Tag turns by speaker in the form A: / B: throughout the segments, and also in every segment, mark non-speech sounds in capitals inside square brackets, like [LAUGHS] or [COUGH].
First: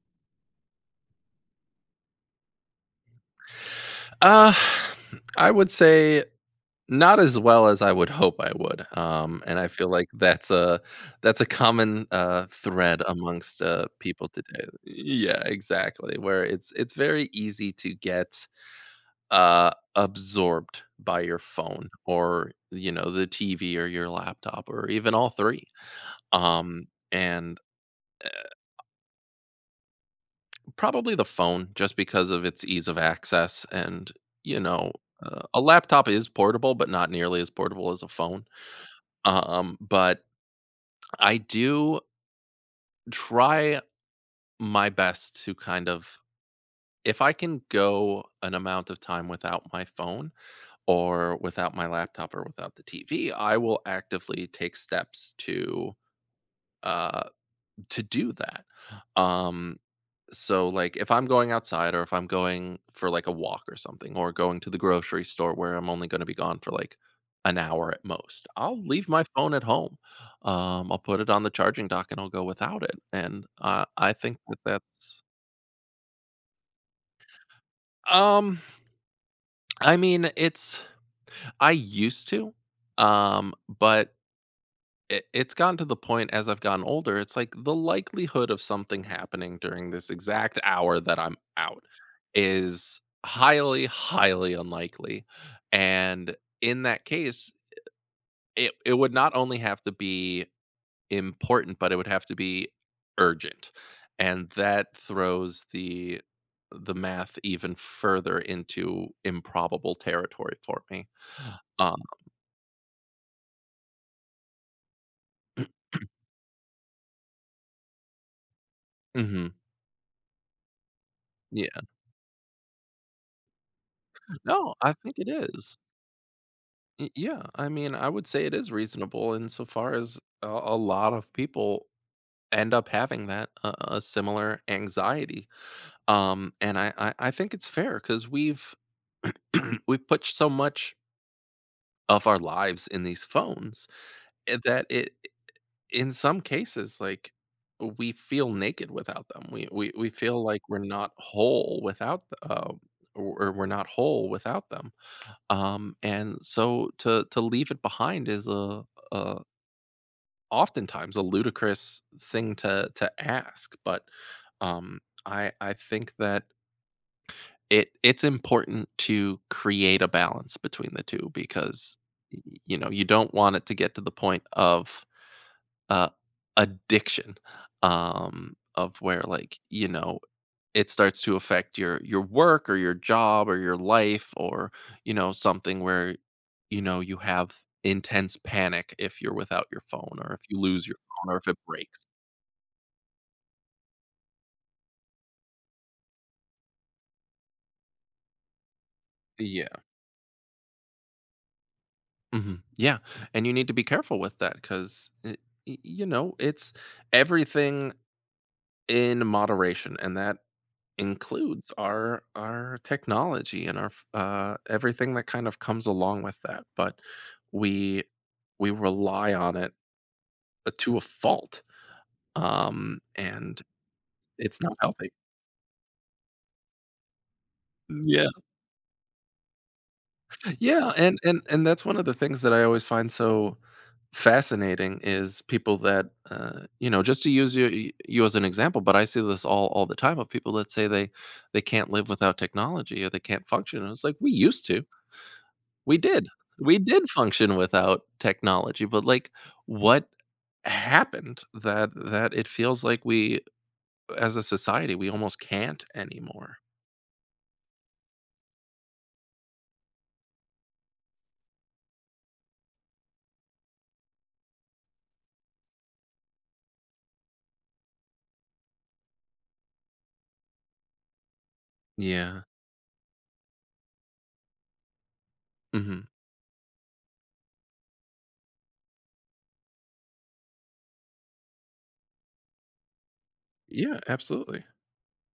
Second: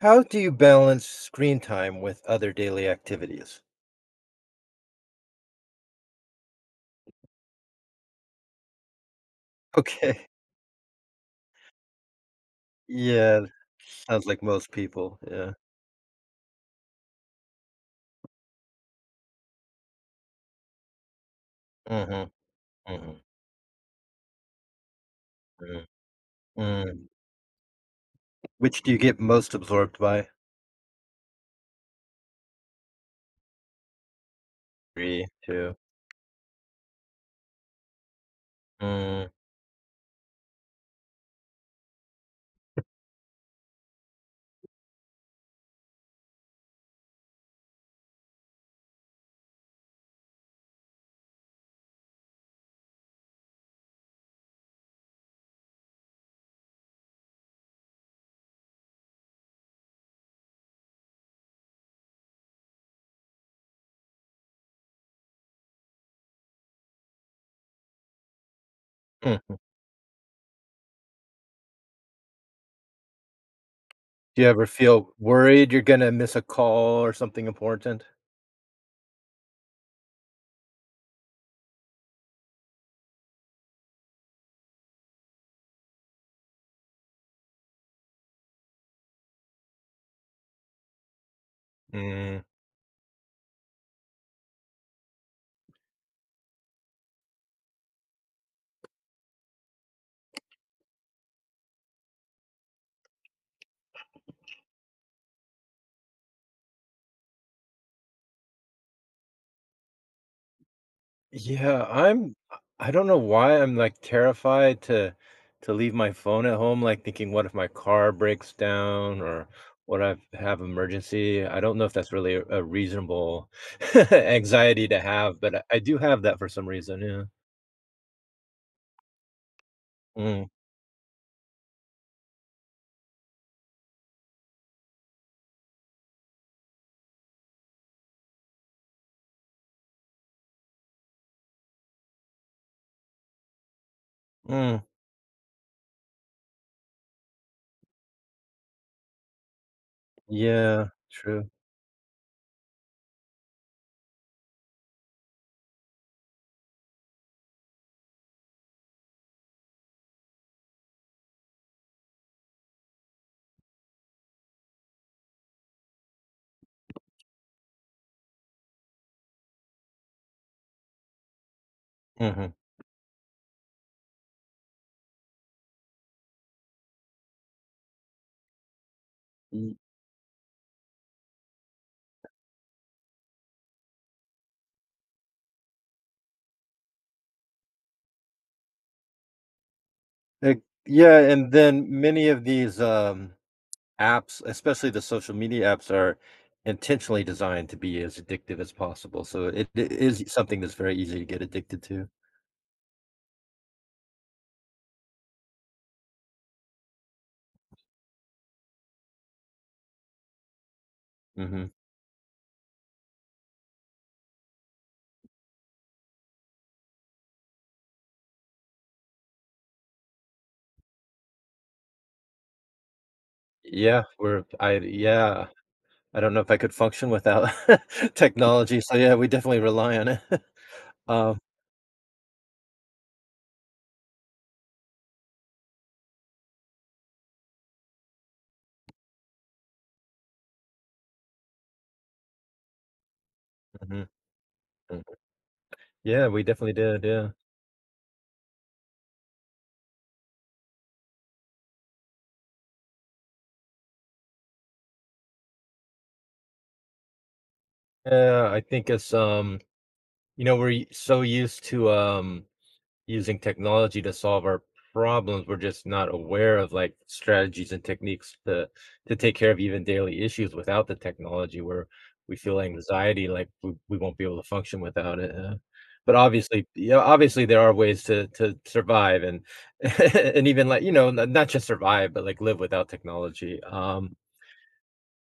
A: How do you balance screen time with other daily activities? [LAUGHS]
B: Uh, I would say not as well as I would hope I would, and I feel like
A: Okay.
B: that's a common, thread
A: Yeah,
B: amongst,
A: sounds
B: people
A: like
B: today.
A: most people,
B: Yeah,
A: yeah.
B: exactly, where it's very easy to get, absorbed by your phone
A: Mhm,
B: or, you know,
A: mhm,
B: the TV or your laptop or even all 3,
A: mm, mm.
B: and
A: Which do you get most absorbed by?
B: Probably the phone just because of its ease of access and, you know,
A: 3,
B: a
A: 2,
B: laptop is portable, but not nearly as portable as a phone.
A: mm,
B: But I do try my best to kind of if I can go an amount of time without my phone or without my laptop or without the TV, I will actively take steps uh to do that. Um so like if I'm going outside or if I'm going for like a walk or something or going to the grocery store where I'm only going to be gone for like an hour at most, I'll leave my phone
A: mm.
B: at home. I'll put it on the charging dock and I'll go without it, and I think
A: Do you
B: that
A: ever feel
B: that's
A: worried you're gonna miss a call or something important?
B: um i mean it's I used to, um but it's gotten to the point as I've gotten older, it's like the likelihood of something happening during this exact hour that I'm out
A: Mm.
B: is highly, highly unlikely. And in that case, it would not only have to be important, but it would have to be urgent. And that throws the math even further into improbable territory for me.
A: Yeah,
B: Um,
A: I'm I don't know why I'm, like, terrified to
B: [CLEARS THROAT]
A: leave my phone at home, like, thinking, "What if my car breaks down or
B: mhm.
A: what if I have emergency?" I don't
B: Yeah,
A: know if that's really a reasonable [LAUGHS]
B: no,
A: anxiety
B: I
A: to
B: think it
A: have, but I
B: is.
A: I do have that for some reason,
B: Y-
A: yeah.
B: Yeah, I mean, I would say it is reasonable insofar as a,
A: Mm,
B: a lot of people end up having that a similar anxiety. And I think it's fair because we've [CLEARS THROAT] we've put so much of our lives in these phones, eh,
A: mm,
B: that it, in some cases, like we feel naked without them. We feel like we're
A: yeah,
B: not
A: true,
B: whole without or we're not whole without them. And so to leave it behind is a oftentimes a ludicrous thing to ask, but, um, I think that it's important to create a balance between the two because
A: mhm.
B: you know, you don't want it to get to the point of, uh, addiction, of where like,
A: Y
B: you know, it starts to affect your work or your job or your life, or you know, something where you know you have intense panic if you're without your phone or if
A: eh
B: you lose your
A: Yeah,
B: phone or if
A: and
B: it
A: then
B: breaks.
A: many of these, apps, especially the social media apps, are intentionally designed to be as addictive as possible. So it,
B: Yeah.
A: it is something that's very easy to get addicted to.
B: Yeah. And you need to be careful with that because, you know, it's everything in moderation. And that
A: Hmm.
B: includes our technology and our everything that kind of comes along with that. But we we rely on it, to a fault, and
A: Yeah, we're
B: it's not
A: I
B: healthy.
A: yeah, I don't know if I could function without [LAUGHS]
B: Yeah.
A: technology. So yeah, we definitely rely on it. [LAUGHS]
B: Yeah, and
A: Um,
B: and and that's one of the things that I always find so fascinating, is people that, you know, just to use you as an example, but I see this all the time of people that say they can't live without technology or they can't function, and it's
A: mhm,
B: like we used to,
A: mhm.
B: we
A: Yeah,
B: did
A: we definitely
B: we
A: did.
B: did
A: Yeah,
B: function without technology. But like what happened, that it feels like we as a society we almost can't anymore?
A: yeah. I think it's we're so used to using technology to solve our problems. We're just not aware of like strategies and techniques to take care of even daily issues without the technology where we
B: Yeah.
A: feel anxiety like we won't be able to function without it. Uh,
B: Hmm.
A: but obviously, yeah, obviously there are ways to survive and [LAUGHS] and even like not just survive but like live without technology.
B: Yeah, absolutely.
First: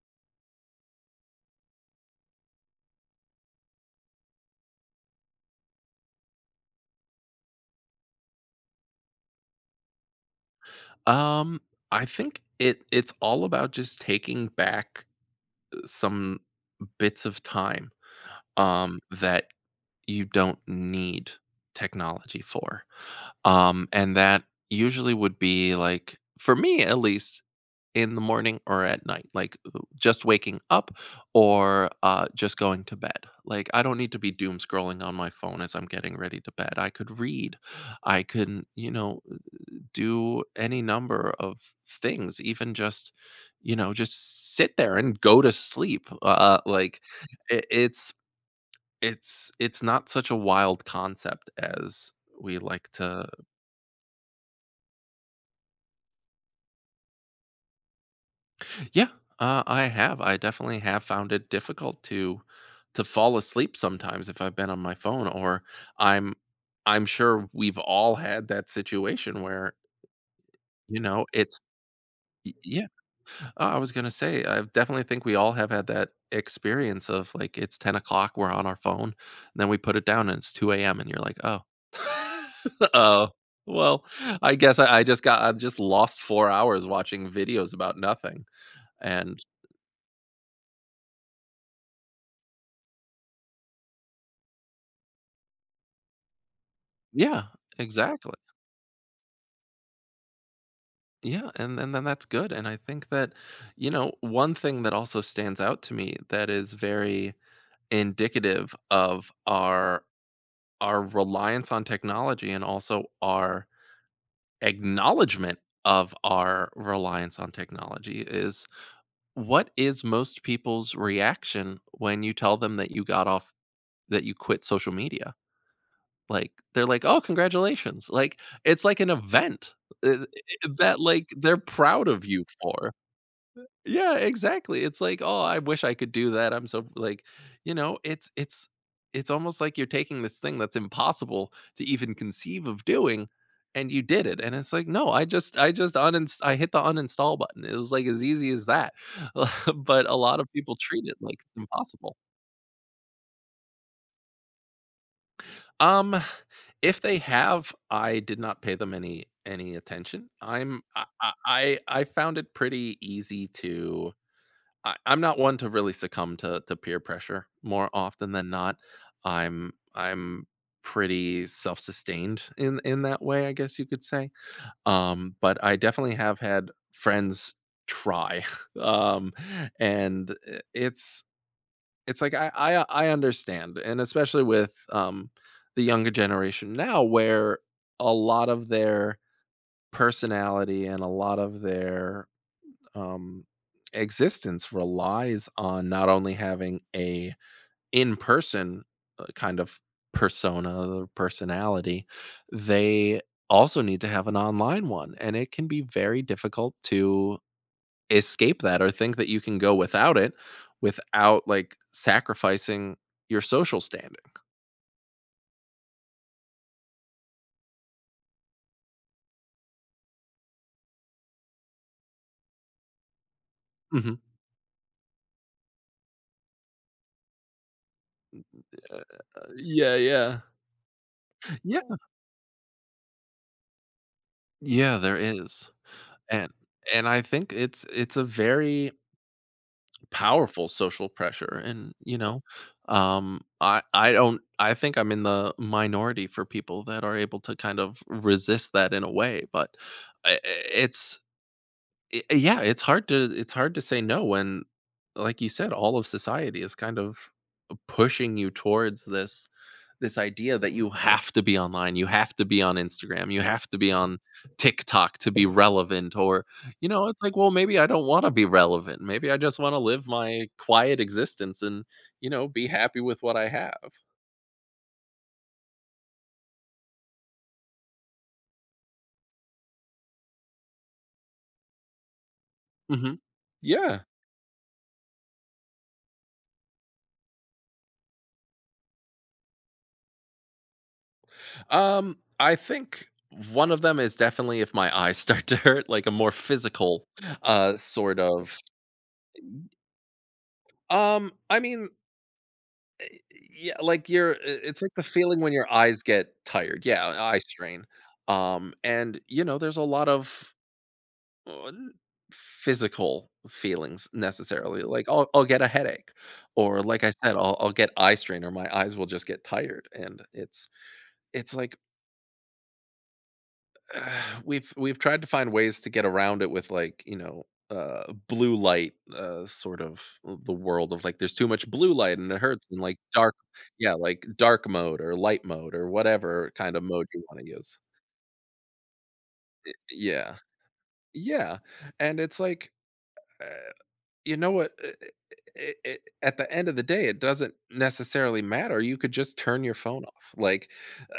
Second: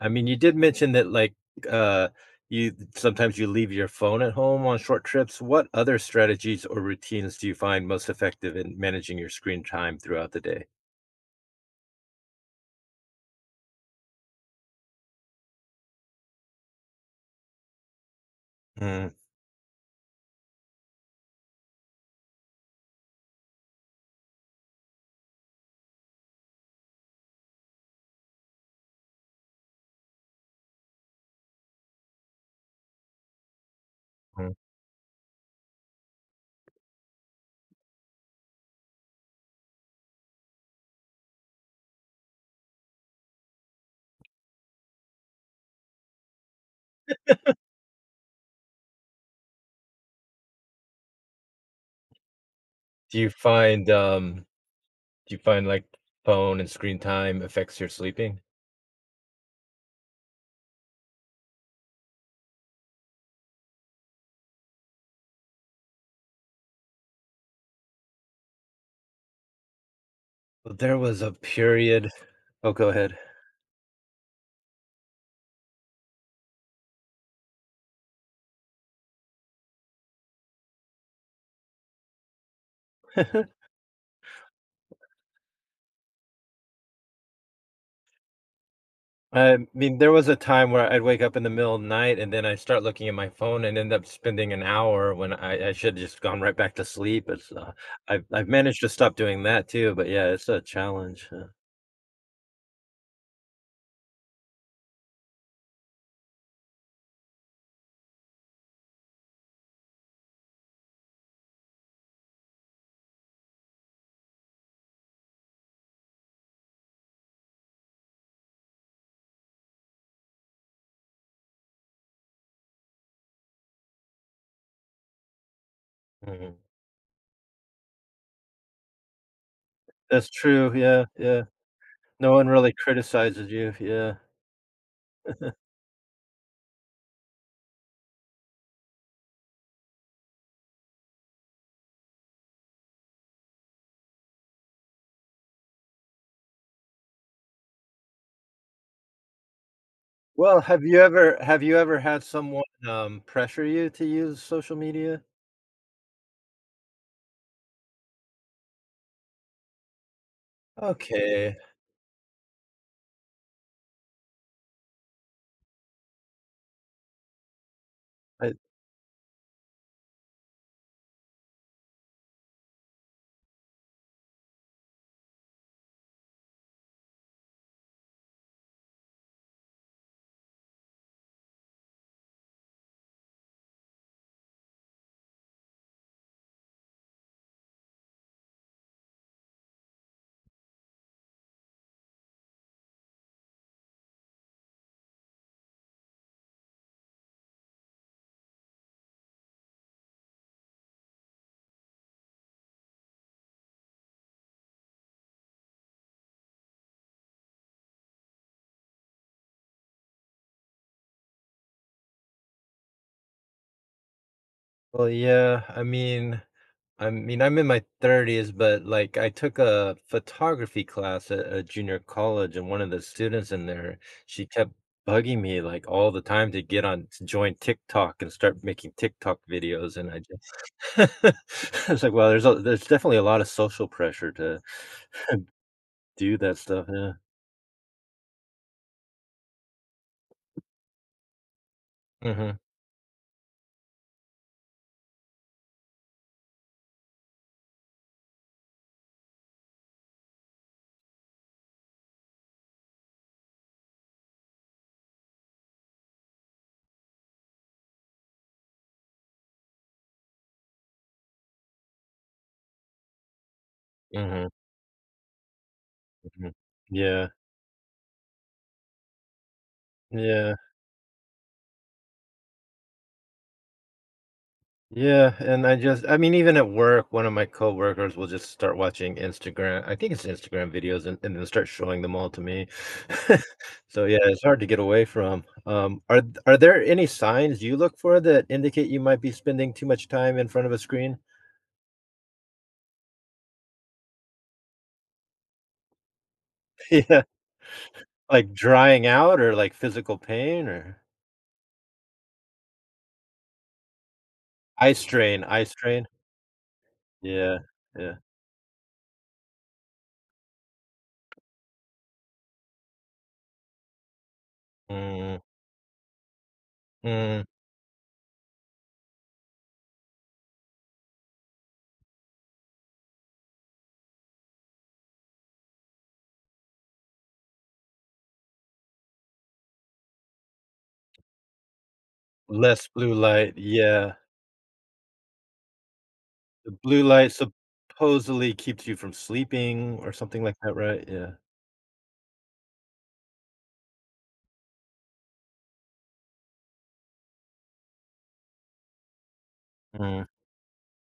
A: I mean, you did mention that, like, uh, you sometimes you leave your phone at home on short trips. What other strategies or routines do you find most effective in managing your screen time throughout the day?
B: Um, I think it's all about just taking back, some bits of time, um,
A: Mhm.
B: that you don't need technology for. And that usually would be like, for me at least, in the morning or at night, like, just waking up or just going to bed. Like, I don't need to be doom scrolling on my phone as I'm getting ready to bed. I could read. I could, you know, do any number of things, even just, you know, just sit there and go to sleep. Like, it, it's it's it's not such a wild concept as we like
A: Do
B: to.
A: you find, um, do you find, like, phone and screen time affects your sleeping?
B: Yeah, I have. I definitely have found it difficult to fall asleep sometimes if I've been on my phone. Or I'm I'm sure we've all had that situation where,
A: There
B: you
A: was
B: know,
A: a
B: it's
A: period.
B: Y
A: Oh,
B: yeah.
A: go ahead.
B: I was gonna say, I definitely think we all have had that experience of, like, it's 10 o'clock, we're on our phone, and then we put it down and it's 2 AM and you're like, "Oh. [LAUGHS] Oh, well, I guess I just lost 4 hours watching videos about nothing." And
A: I mean, there was a time where I'd wake up in the middle of the night and then I start looking at my phone and end up spending an hour when I should have just gone right back to sleep.
B: yeah,
A: It's I've
B: exactly.
A: I've managed to stop doing that too, but yeah, it's a challenge.
B: Yeah, and then that's good, and I think that, you know, one thing that also stands out to me that is very indicative of our reliance on technology, and also our acknowledgement of our reliance on technology, is what is most people's reaction when you tell them that you got off that you quit social media. Like,
A: Mhm.
B: they're like, "Oh, congratulations," like it's like an event. uh,
A: That's true.
B: that,
A: Yeah,
B: like
A: yeah.
B: they're proud of
A: No
B: you
A: one really
B: for.
A: criticizes you.
B: Yeah,
A: Yeah.
B: exactly. It's like, "Oh, I wish I could do that. I'm so," like, you know, it's it's almost like you're taking this thing that's impossible to even conceive of doing, and you did it, and it's like, "No, I just uninst I hit the uninstall button." It was, like, as easy as that, [LAUGHS] but a lot of
A: Well,
B: people
A: have you
B: treat it like
A: ever
B: it's
A: have you ever
B: impossible.
A: had someone pressure you to use social media?
B: Um, if they have, I did not pay them any attention. I'm
A: Okay.
B: I found it pretty easy to. I'm not one to really succumb to peer pressure more often than
A: I,
B: not. I'm pretty self-sustained in that way, I guess you could say. But I definitely have had friends try. [LAUGHS] Um, and it's like I understand, and especially with, um, the younger generation now, where a lot of their personality and a lot of their, um, existence relies on not only having a in-person, kind of persona or personality, they also need to have an online one. And it can be very difficult to escape that, or think that you can go without it without like sacrificing your social standing.
A: well, yeah. I mean, I'm in my 30s, but like I took a photography class, at a junior college, and one of the students in there,
B: Mhm.
A: she kept bugging me like all the time to get on to join TikTok and start making TikTok
B: yeah
A: videos. And I
B: yeah
A: just,
B: yeah
A: [LAUGHS] I was like, well, there's definitely a lot of social pressure to
B: yeah there is.
A: do
B: And
A: that stuff. Yeah.
B: I think it's a very powerful social pressure. And, you know,
A: Hmm,
B: um, I don't, I think I'm in the minority for people that are able to kind of resist that in a way. But I- it's I, yeah, it's hard to, it's hard to say no when, like you said, all of society is kind of pushing you towards this this idea that you have to be online, you have to be on Instagram, you have to be on
A: hmm,
B: TikTok to be relevant. Or,
A: hmm.
B: you know, it's
A: Yeah.
B: like, well, maybe I don't wanna be relevant. Maybe I just wanna live my
A: Yeah.
B: quiet existence and, you know, be happy with what I have.
A: Yeah, and I mean, even at work, one of my coworkers will just start watching Instagram. I think it's Instagram videos and then start showing them all to me.
B: Mhm.
A: [LAUGHS]
B: Yeah.
A: So yeah, it's hard to get away from. Are there any signs you look for that indicate you might be spending too much time in front of a screen?
B: I think one of them is definitely if my eyes [LAUGHS] start to hurt, like a more
A: [LAUGHS]
B: physical,
A: Yeah,
B: sort
A: like
B: of.
A: drying out or like physical pain or
B: I mean, yeah, like you're. It's
A: eye
B: like the feeling
A: strain,
B: when
A: eye
B: your eyes
A: strain.
B: get tired. Yeah, eye
A: Yeah,
B: strain.
A: yeah.
B: And, you know, there's a lot of, uh, n- physical feelings necessarily. Like
A: Mm,
B: I'll get a headache, or like I said,
A: mm,
B: I'll get eye strain, or my eyes will just get tired. And it's like [SIGHS] uh, we've tried to find ways to get around it with like, you know, blue light, sort of, the world of like there's too much blue light and it hurts, and
A: less
B: like
A: blue
B: dark,
A: light.
B: yeah,
A: Yeah.
B: like dark mode or light mode or whatever
A: The
B: kind of
A: blue
B: mode you
A: light
B: wanna use.
A: supposedly keeps you from sleeping or
B: Yeah.
A: something like that, right? Yeah.
B: Yeah, and it's like, uh you know what? I At the end of the day, it doesn't necessarily matter. You could just turn your phone
A: Mm.
B: off. Like,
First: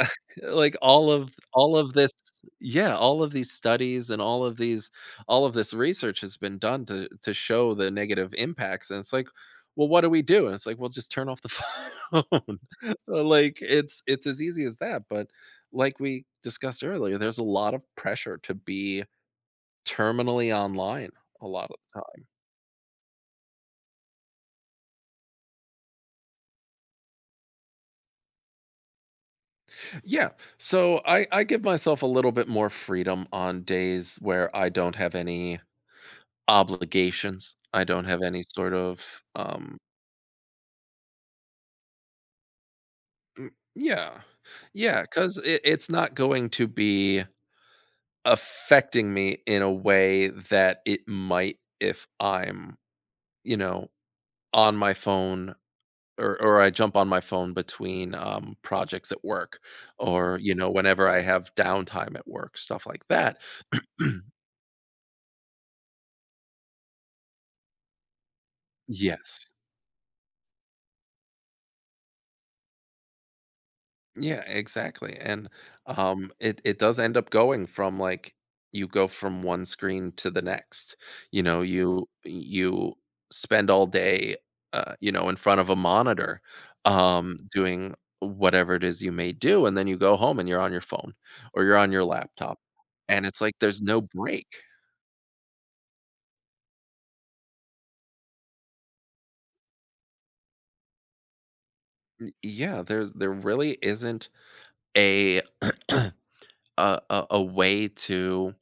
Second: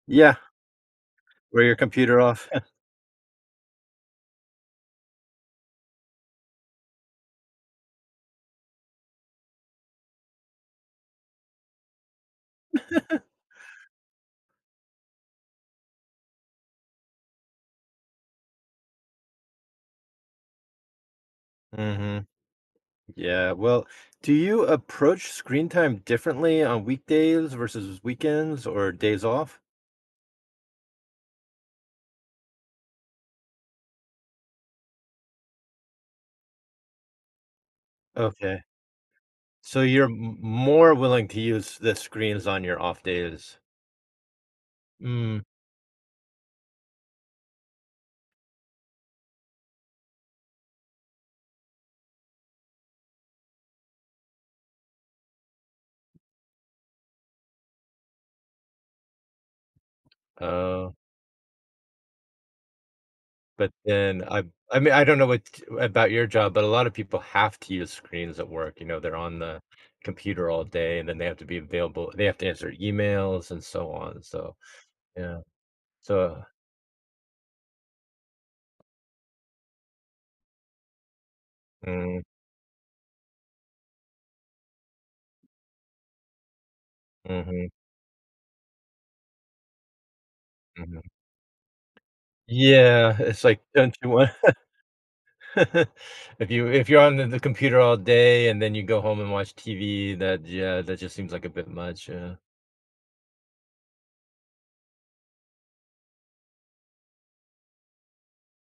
B: uh,
A: Yeah,
B: [LAUGHS] like
A: wear your
B: all of this,
A: computer off.
B: yeah, all of these studies and all of these, all of this research has been done to show the negative impacts, and it's like, "Well, what do we do?" And it's like, "Well, just turn off the [LAUGHS] phone." [LAUGHS]
A: [LAUGHS]
B: Like, it's as easy as that, but like we discussed earlier, there's a lot of pressure to be terminally online a lot of the time.
A: Mhm. Yeah, well, do you approach screen time differently on weekdays versus weekends or days off?
B: Yeah. So I give myself a little bit more freedom on days where I don't have any obligations. I don't have any
A: Okay.
B: sort of, um,
A: So you're m more willing to use the screens on your off
B: mm,
A: days.
B: yeah. Yeah. Cause
A: Mm.
B: it's not going to be affecting me in a way that it might if I'm, you know, on my phone. Or I jump on my phone between, projects at work, or, you know,
A: Oh.
B: whenever I have downtime at work, stuff like that.
A: But
B: [CLEARS THROAT]
A: then I mean, I don't know what about your job, but a lot of people have to use screens at work, they're on
B: Yes,
A: the computer all day and then they have to be available. They have to answer emails and so on,
B: yeah,
A: so,
B: exactly,
A: yeah.
B: and,
A: So,
B: it it does end up going from, like, you go from one screen to the next. You know,
A: mm,
B: you spend all day, you know, in front of a monitor,
A: mhm,
B: doing whatever it is you may do, and then you go home and you're on your
A: mhm.
B: phone or you're on your laptop,
A: Yeah,
B: and it's
A: it's
B: like
A: like,
B: there's
A: don't
B: no
A: you want.
B: break.
A: [LAUGHS] If you if you're on the computer all day and then you go home and watch TV, that yeah, that just seems like a bit much, yeah.
B: Yeah, there's there really isn't a [CLEARS THROAT] a way to,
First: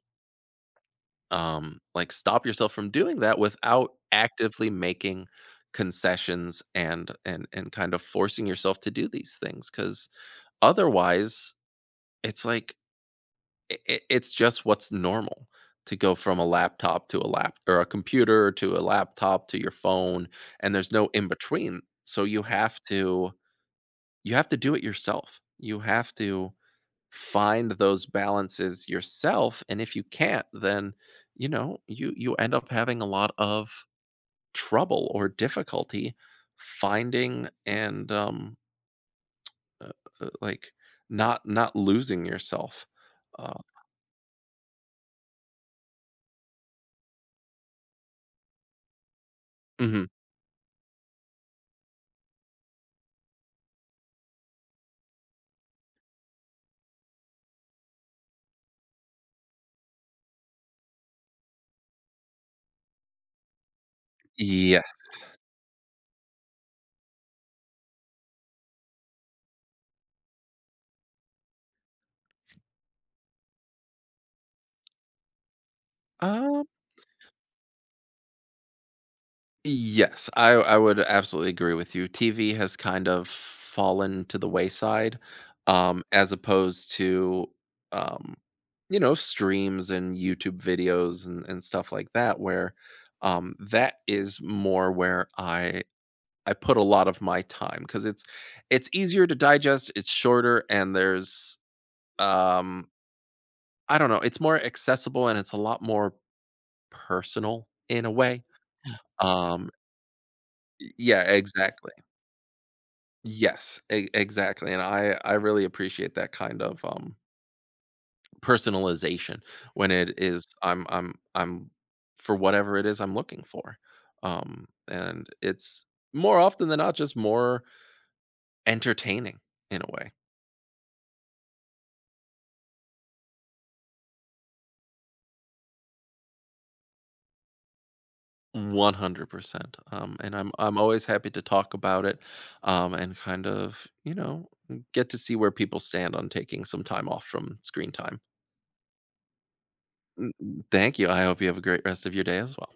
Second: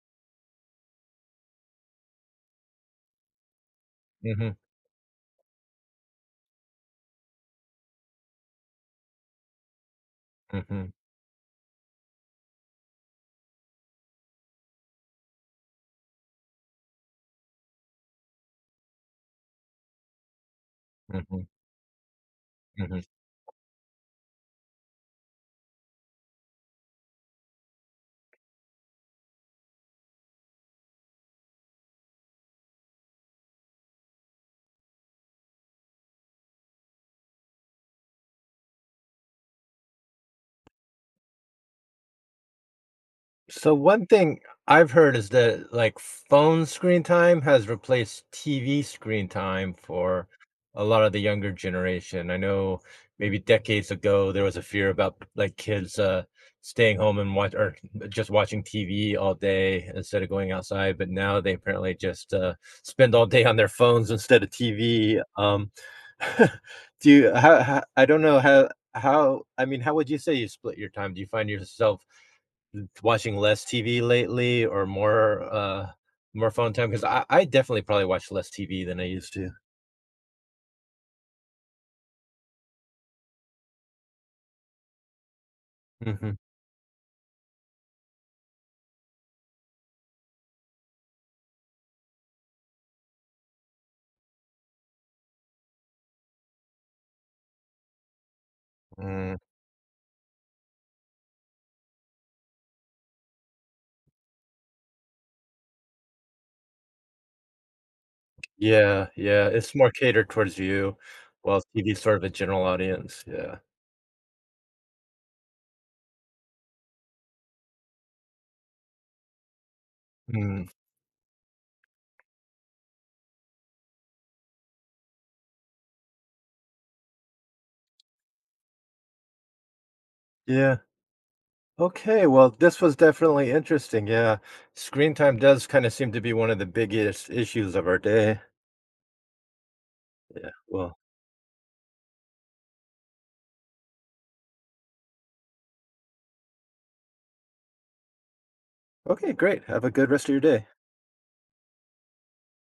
B: um, like, stop yourself from doing that without
A: Mhm,
B: actively making concessions and kind of forcing yourself to do these things. Because
A: mhm,
B: otherwise, it's like, I it's just what's normal to go from a laptop to a computer to a laptop to your phone, and there's no in
A: mhm,
B: between. So you have
A: mhm.
B: to, you have to do it yourself. You have to find those balances yourself, and if you can't, then, you know, you end up having a lot of trouble or difficulty finding and, uh, like, not losing yourself. uh
A: So one thing I've heard is that like phone screen time has replaced TV screen time
B: hmm
A: for a lot of the younger generation. I know maybe decades ago there was a fear about like kids staying home and watch or [LAUGHS] just watching TV all day instead of going outside, but now they apparently just spend all day on their phones instead of
B: yes.
A: TV. [LAUGHS] Do you how I don't know, how how would you say you split your time? Do you find yourself watching less TV lately or more phone time? 'Cause I definitely probably watch less TV than I used to.
B: Yes, I would absolutely agree with you. TV has kind of fallen to the wayside, as
A: Mhm.
B: opposed to, um, you know, streams and YouTube videos and stuff like that, where, that is more where I put a lot of my time, because it's easier to
A: Mm,
B: digest, it's shorter, and there's, um, I don't know, it's more accessible, and it's a lot more personal in a way.
A: yeah, yeah,
B: Um,
A: it's more catered towards you,
B: yeah,
A: while TV
B: exactly.
A: is sort of a general audience, yeah.
B: Yes, e exactly, and I really appreciate that kind of, personalization when it is
A: Mm,
B: I'm for whatever it is I'm looking for, and it's more often than not just more entertaining in a way.
A: yeah. Okay, well, this was definitely interesting, yeah. Screen time does kinda seem to be one of the biggest issues of our day.
B: 100%, and
A: Yeah,
B: I'm
A: well,
B: always happy to talk about it, and kind of, you know, get to see where people stand on taking some time off from screen time.
A: okay, great. Have a good rest
B: Mm,
A: of your day.
B: thank you, I hope you have a great rest of your day as well.